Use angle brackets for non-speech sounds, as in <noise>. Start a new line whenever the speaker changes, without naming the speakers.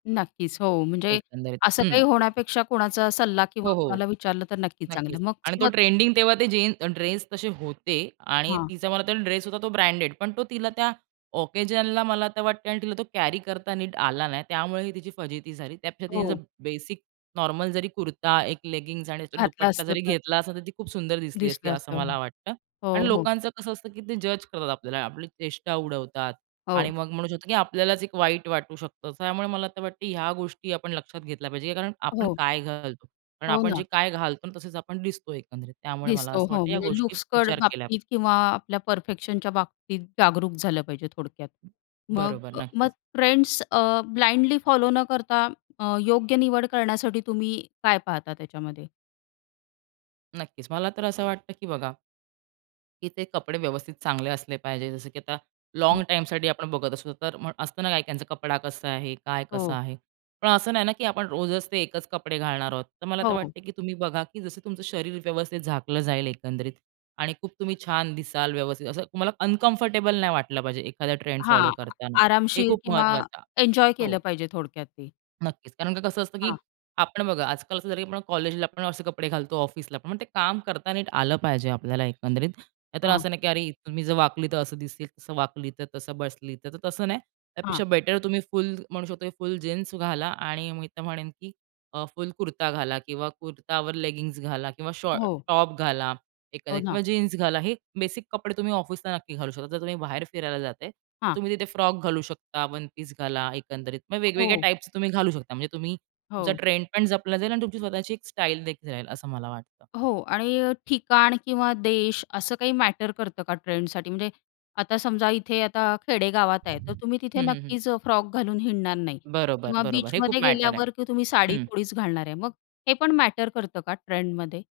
नक्कीच, हो. म्हणजे
एकंदरीत.
असं
हं.
काही होण्यापेक्षा कोणाचा सल्ला
हो,
किंवा
हो.
कोणाला विचारलं तर नक्कीच चांगलं.
नक्कीच.
मग
आणि तो
स्व
ट्रेंडिंग तेव्हा ते जीन्स ड्रेस तसे होते आणि
हां.
तिचा मला वाटतो ड्रेस होता तो ब्रँडेड. पण तो तिला त्या ओकेजनला मला तर वाटते आणि तिला तो कॅरी करता नीट आला नाही, त्यामुळे ही तिची फजिती झाली. त्यापेक्षा तिने जर
हो.
बेसिक नॉर्मल जरी कुर्ता, एक लेगिंग्स आणि त्याच्यावर
घातला
दुपट्टा
असतं
जरी
तर.
घेतला असता, तर ती खूप सुंदर दिसली असती,
दिसलं
असं
असतं.
मला वाटतं.
हो,
आणि
हो.
लोकांचं कसं असतं, की ते जज करतात आपल्याला, आपली चेष्टा उडवतात आणि
हो.
मग म्हणू शकतो की आपल्यालाच एक वाईट वाटू शकतं. त्यामुळे मला वाटतं ह्या गोष्टी आपण लक्षात घेतल्या पाहिजे, कारण आपण
हो.
काय घालतो. कारण
हो,
आपण
ना.
जे काय घालतो तसेच आपण दिसतो एकंदरीत. त्यामुळे मला
दिसतो.
असं
हो.
वाटतं या
म्हणजे
गोष्टी
लुक्सकडे
विचार केल्या पाहिजे.
बाबतीत किंवा आपल्या परफेक्शनच्या बाबतीत जागरूक झालं पाहिजे थोडक्यात.
<unintelligible>
मग
बरोबर
अ, मग
नक्कीच.
फ्रेंड्स अ, ब्लाइंडली फॉलो न करता अ, योग्य निवड करण्यासाठी तुम्ही काय पाहता त्याच्यामध्ये?
नक्कीच. मला तर असं वाटतं की बघा की ते कपडे व्यवस्थित चांगले असले पाहिजे. जसं की आता लाँग
हं.
टाईमसाठी आपण बघत असतो, तर मग असतं ना, काही-काहींचं त्यांचा कपडा कसा आहे? काय कसं
हो.
आहे? पण असं नाही ना, की आपण रोजच ते एकच कपडे घालणार आहोत. तर मला तर
हो, हो.
वाटत, की तुम्ही बघा की जसं तुमचं शरीर व्यवस्थित झाकलं जाईल एकंदरीत आणि खूप तुम्ही छान दिसाल व्यवस्थित असं, तुम्हाला अनकंफर्टेबल नाही वाटलं पाहिजे, एखादा ट्रेंड
हां.
फॉलो करताना, हे
आरामशीर
खूप
किंवा
महत्वाचं आहे.
एन्जॉय केलं
हो.
पाहिजे थोडक्यात ते.
नक्कीच. कारण का कसं असतं की
हां.
आपण बघा, आजकाल असं झालं की आपण कॉलेजला आपण असे कपडे घालतो, ऑफिसलापण मग ते काम करता नीट आलं पाहिजे आपल्याला एकंदरीत. नाहीतर
हां.
असं नाही की अरे तुम्ही जर वाकलीतर असं दिसेल, तसं वाकलीतर, तसं बसलीतर तसं नाही.
हां.
त्यापेक्षा बेटर तुम्ही फुल म्हणू शकतो फुल जीन्स घाला आणि मी तर म्हणेन की अ, फुल कुर्ता घाला किंवा कुर्तावर लेगिंग्ज घाला किंवा शॉर्ट
हो.
टॉप घाला
हो,
एखादा
ना.
किंवा जीन्स घाला हे बेसिक कपडे तुम्ही ऑफिसला नक्की घालू शकता. जर तुम्ही बाहेर फिरायला जाताय तर
हां.
तुम्ही तिथे फ्रॉक घालू शकता वन पीस घाला एकंदरीत. मग
अ,
वेगवेगळ्या
हो.
टाईप्सचे तुम्ही घालू शकता. म्हणजे तुम्ही तुमचा
हो.
ट्रेंडपण जपला जाईल आणि तुमची स्वतःची एक स्टाईल देखील राहील, असं मला वाटतं.
हो. आणि अ, ठिकाण किंवा देश असं काही मॅटर करतं का ट्रेंडसाठी म्हणजे आता समजा इथे आता खेडे गावात आहे. तर तुम्ही
हं,
तिथे
हं, हं.
नक्कीच फ्रॉक घालून हिंडणार नाही
बरोबर,
किंवा
बरोबर. हे खूप
बीचमध्ये
मॅटर आहे.
गेल्यावर, की तुम्ही साडी
हं.
थोडीच घालणार आहे. मग हे पण मॅटर करतं का ट्रेंडमध्ये?